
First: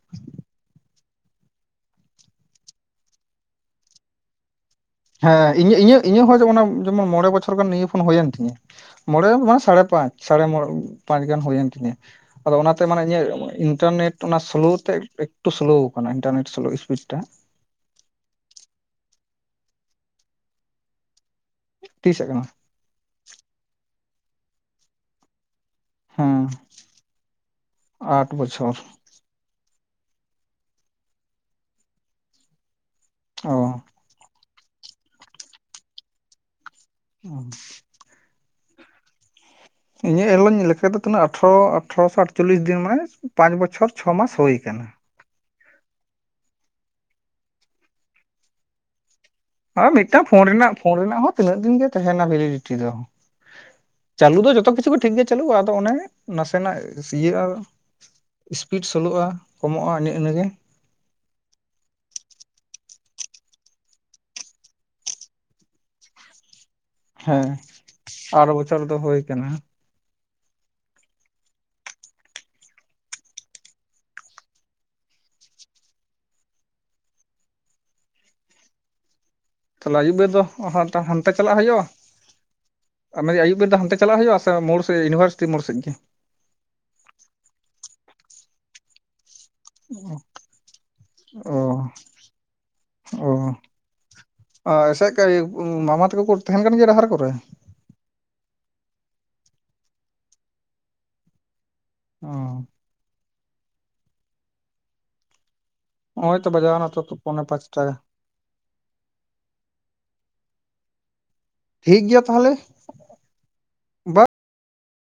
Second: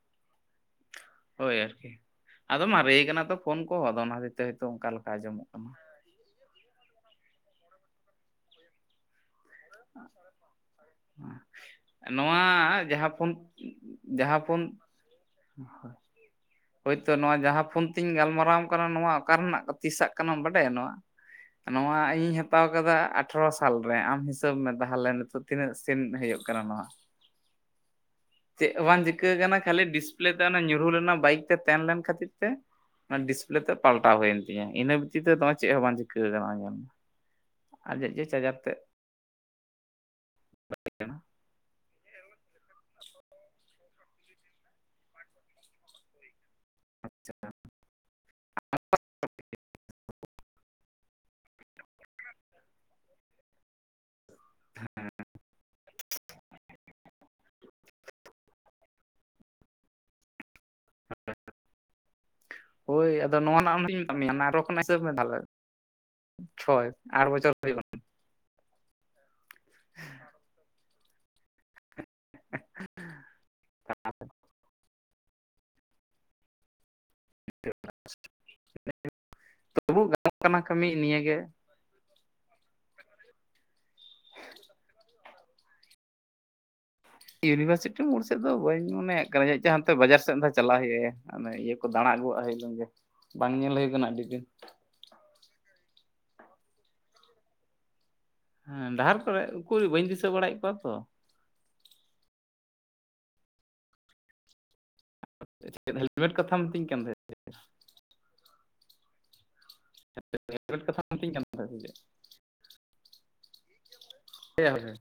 Speaker 2: ᱦᱳᱭ ᱟᱨᱠᱤ ᱟᱫᱚ ᱢᱟᱨᱮ ᱟᱠᱟᱱᱟ ᱛᱚ ᱯᱷᱳᱱ ᱠᱚᱦᱚᱸ ᱟᱫᱚ ᱚᱱᱟ ᱫᱤᱛᱮ ᱚᱠᱟ
Speaker 1: ᱦᱮᱸ ᱤᱧ ᱤᱧᱟᱹᱜ-ᱤᱧᱟᱹᱜ ᱦᱚᱸ ᱡ ᱡᱮᱢᱚᱱ ᱢᱚᱬᱮ ᱵᱚᱪᱷᱚᱨ ᱜᱟᱱ ᱱᱤᱭᱟᱹ ᱯᱷᱳᱱ ᱦᱩᱭᱮᱱ ᱛᱤᱧᱟᱹ ᱢᱚᱬᱮ ᱢᱟᱥ ᱥᱟᱲᱮ ᱯᱟᱸᱪ ᱥᱟᱲᱮ ᱢᱚᱬ ᱯᱟᱸᱪ ᱜᱟᱱ ᱦᱩᱭᱮᱱ ᱛᱤᱧᱟ
Speaker 2: ᱱᱚᱣᱟ
Speaker 1: ᱟᱫᱚ ᱚᱱᱟᱛᱮ ᱢᱟᱱᱮ
Speaker 2: ᱡᱟᱦᱟᱸ
Speaker 1: ᱤᱧᱟᱹᱜ
Speaker 2: ᱯᱷᱳᱱ
Speaker 1: ᱤᱱᱴᱟᱨᱱᱮᱴ ᱚᱱᱟ
Speaker 2: ᱡᱟᱦᱟᱸ ᱯᱷᱳᱱ
Speaker 1: ᱥᱞᱳ ᱛᱮ ᱮᱠᱴᱩ ᱥᱞᱳ ᱟᱠᱟᱱᱟ ᱤᱱᱴᱟᱨᱱᱮᱴᱞᱳ
Speaker 2: ᱦᱳᱭᱛᱳ ᱱᱚᱣᱟ ᱡᱟᱦᱟᱸ ᱯᱷᱳᱱ ᱛᱤᱧ ᱜᱟᱞᱢᱟᱨᱟᱣ ᱣᱟᱢ ᱠᱟᱱᱟ ᱱᱚᱣᱟ ᱚᱠᱟ ᱨᱮᱱᱟᱜ ᱛᱤᱥᱟᱜ ᱠᱟᱱᱟᱢ ᱵᱟᱰᱟᱭᱟ ᱱᱚᱣᱟ? ᱱᱚᱣᱟ
Speaker 1: ᱛᱤᱥᱟᱜ
Speaker 2: ᱤᱧᱤᱧ
Speaker 1: ᱠᱟᱱᱟ
Speaker 2: ᱦᱟᱛᱟᱣ ᱠᱟᱫᱟ ᱟᱴᱷᱨᱚ ᱥᱟᱞ ᱨᱮ ᱟᱢ ᱦᱤᱥᱟᱹᱵᱽ ᱢᱮ ᱛᱟᱦᱚᱞᱮ ᱱᱤᱛᱳ ᱛᱤᱱᱟᱹᱜ ᱥᱮᱱ
Speaker 1: ᱦᱮᱸ
Speaker 2: ᱦᱩᱭᱩᱜ ᱠᱟᱱᱟ ᱱᱚᱣᱟ
Speaker 1: ᱟᱴ
Speaker 2: ᱪᱮᱫ
Speaker 1: ᱵᱚᱪᱷᱚᱨ
Speaker 2: ᱚᱣᱟᱱ ᱡ ᱪᱤᱠᱟᱹ ᱠᱟᱱᱟ ᱠᱷᱟᱹᱞᱤ ᱰᱤᱥᱯᱞᱮ ᱛᱮ ᱚᱱᱟ ᱧᱩᱨᱦᱩ ᱞᱮᱱᱟ ᱵᱟᱭᱤᱠ ᱛᱮ ᱛᱟᱦᱮᱸᱱ ᱞᱮᱱ ᱠᱷᱟᱹᱛᱤᱨ ᱛᱮ ᱚᱱᱟ ᱰᱤᱥᱯᱞᱮ ᱛᱮ
Speaker 1: ᱚ
Speaker 2: ᱯᱟᱞᱴᱟᱣ ᱦᱩᱭᱮᱱ ᱛᱤᱧᱟᱹ ᱤᱱᱟᱹ ᱵᱷᱤᱛᱤᱨ ᱛᱮ ᱱᱚᱚᱭ ᱪᱮᱫ ᱦᱚᱸ ᱵᱟᱝ ᱪᱤᱠᱟᱹ ᱠᱟᱱᱟ ᱱᱚᱚᱭ ᱞᱮᱞᱢᱮ
Speaker 1: ᱚᱸ
Speaker 2: ᱟᱡᱟᱜ ᱡᱮ ᱪᱟᱡᱟᱨ ᱛᱮᱫ
Speaker 1: ᱧᱮᱞᱚᱧ ᱞᱮᱠᱟᱛᱮ ᱛᱱᱟᱹᱜ ᱟᱴᱷᱮᱨᱚ ᱟᱴᱷᱮᱨᱚᱥᱚ ᱟᱴᱪᱚᱞᱞᱤᱥ ᱫᱤᱱ ᱢᱟᱱᱮ ᱯᱟᱸᱪ ᱵᱚᱪᱷᱚᱨ ᱪᱷᱚ ᱢᱟᱥ ᱦᱩᱭ ᱟᱠᱟᱱᱟ
Speaker 2: ᱟᱪᱷᱟ
Speaker 1: ᱟᱨ ᱢᱤᱫᱴᱟᱝ ᱯᱷᱳᱱ ᱨᱮᱱᱟᱜ-ᱯᱷᱳᱱ ᱨᱮᱱᱟᱜ ᱦᱚᱸ ᱛᱤᱱᱟᱹᱜ ᱫᱤᱱ ᱜᱮ ᱛᱟᱦᱮᱱᱟ ᱵᱷᱮᱞᱤᱰᱤᱴᱤ ᱫᱚ ᱪᱟᱹᱞᱩ ᱫᱚ ᱡᱚᱛᱚ ᱠᱤᱷᱩ ᱜᱮ ᱴᱷᱤᱠ ᱜᱮᱭᱟ ᱪᱟᱹᱞᱩᱼᱟ ᱟᱫᱚ ᱚᱱᱮ ᱱᱟᱥᱮᱱᱟᱜ ᱤᱭᱟᱹᱜᱼᱟ ᱤᱥᱯᱤᱰ ᱥᱳᱞᱳᱼᱟ, ᱠᱚᱢᱚᱜᱼᱟ ᱤᱱᱮ-ᱤᱱᱟᱹᱜᱮ
Speaker 2: ᱵᱟᱝ ᱟᱸᱡᱚᱢ ᱴᱷᱤᱠᱟᱹᱜ ᱠᱟᱱᱟ ᱦᱳᱭ ᱟᱫᱚ ᱱᱚᱣᱟ ᱨᱮᱱᱟᱜᱦᱚᱧ ᱢᱮᱛᱟᱫ ᱢᱮᱭᱟ ᱟᱨᱚ ᱠᱷᱚ ᱦᱤᱥᱟᱹᱵ ᱢᱮ ᱛᱟᱦᱚᱞᱮ ᱪᱷᱚᱭ ᱟᱴ
Speaker 1: ᱦᱮᱸ
Speaker 2: ᱵᱚᱪᱷᱚᱨ
Speaker 1: ᱟᱨ ᱵᱚᱪᱷᱚᱨ ᱫᱚ ᱦᱩᱭᱳ ᱠᱟᱱᱟ
Speaker 2: ᱵᱟᱝ ᱟᱸᱡᱚᱢ ᱴᱷᱤᱠᱟᱹᱜ ᱠᱟᱱᱟ ᱵᱟᱝ ᱟᱸᱡᱚᱢ ᱴᱷᱤᱠᱟᱹᱜ ᱠᱟᱱᱟ ᱵᱟᱝ ᱟᱸᱡᱚᱢ ᱴᱷᱤᱠᱟᱹᱜ ᱠᱟᱱᱟ
Speaker 1: ᱛᱟᱦᱞᱮ ᱟᱹᱭᱩᱵ ᱵᱮ ᱫᱚ
Speaker 2: ᱠᱟᱹᱢᱤ
Speaker 1: ᱦᱟᱱᱛᱮ- ᱦᱟᱱᱛᱮ
Speaker 2: ᱱᱤᱭᱟᱹᱜᱮ
Speaker 1: ᱪᱟᱞᱟᱜ ᱦᱩᱭᱩᱜᱼᱟ᱾ ᱟ ᱢᱮᱱ ᱟᱹ ᱟᱭᱩᱵ ᱵᱮᱨ ᱫᱚ ᱦᱟᱱᱛᱮ ᱪᱟᱞᱟᱜ ᱦᱩᱭᱩᱜᱼᱟ ᱢᱚᱲ ᱥᱮᱫ ᱤᱭᱩᱱᱤᱵᱷᱟᱨᱥᱤᱴᱤ ᱢᱚᱲ ᱥᱮᱫ ᱜᱮ?
Speaker 2: ᱭᱩᱱᱤᱵᱷᱟᱨᱥᱤᱴᱤ ᱥᱮᱫ ᱫᱚ ᱵᱟᱹᱧ ᱢᱚᱱᱮᱭᱟ ᱠᱟᱱᱟ ᱾ ᱡᱟᱦᱟᱸᱛᱮ ᱵᱟᱡᱟᱨ ᱥᱮᱫ ᱪᱟᱞᱟᱜ ᱦᱩᱭᱩᱜᱼᱟ
Speaker 1: ᱚ
Speaker 2: ᱤᱭᱟᱹ ᱠᱚ ᱫᱟᱬᱟ ᱟᱹᱜᱩᱣᱟᱜᱼᱟ ᱜᱮ ᱵᱟᱝ ᱧᱮᱞ ᱦᱩᱭ ᱟᱠᱟᱱᱟ ᱟᱹᱰᱤᱜ ᱫᱤᱱ
Speaker 1: ᱪᱮᱫᱞᱮᱠᱟ ᱢᱟᱢᱟ ᱛᱟᱠᱚ ᱠᱚ ᱛᱟᱦᱮᱱ ᱠᱟᱱ ᱜᱮᱭᱟ ᱰᱟᱦᱟᱨ ᱠᱚᱨᱮ
Speaker 2: ᱦᱮᱸ ᱰᱟᱦᱟᱨ ᱠᱚᱨᱮ ᱩᱠᱩᱨ ᱵᱟᱹᱧ ᱫᱤᱥᱟᱹ ᱵᱟᱲᱟᱭᱮᱫ ᱠᱚᱣᱟ ᱛᱚ᱾
Speaker 1: ᱚ
Speaker 2: [inaudible]
Speaker 1: ᱱᱚᱜ-ᱚᱭ ᱛᱚ ᱵᱟᱡᱟᱣ
Speaker 2: ᱢᱤᱛᱟᱹᱧ
Speaker 1: ᱱᱟ
Speaker 2: ᱠᱟᱱ
Speaker 1: ᱛᱚ
Speaker 2: ᱛᱟᱦᱮᱸᱫ
Speaker 1: ᱯᱚᱱᱮ ᱯᱟᱸᱪ ᱴᱟ
Speaker 2: [inaudible] ᱠᱟᱛᱷᱟ
Speaker 1: ᱴᱷᱤᱠ ᱜᱮᱭᱟ ᱛᱟᱦᱚᱞᱮ, ᱵᱟ
Speaker 2: [unintelligible]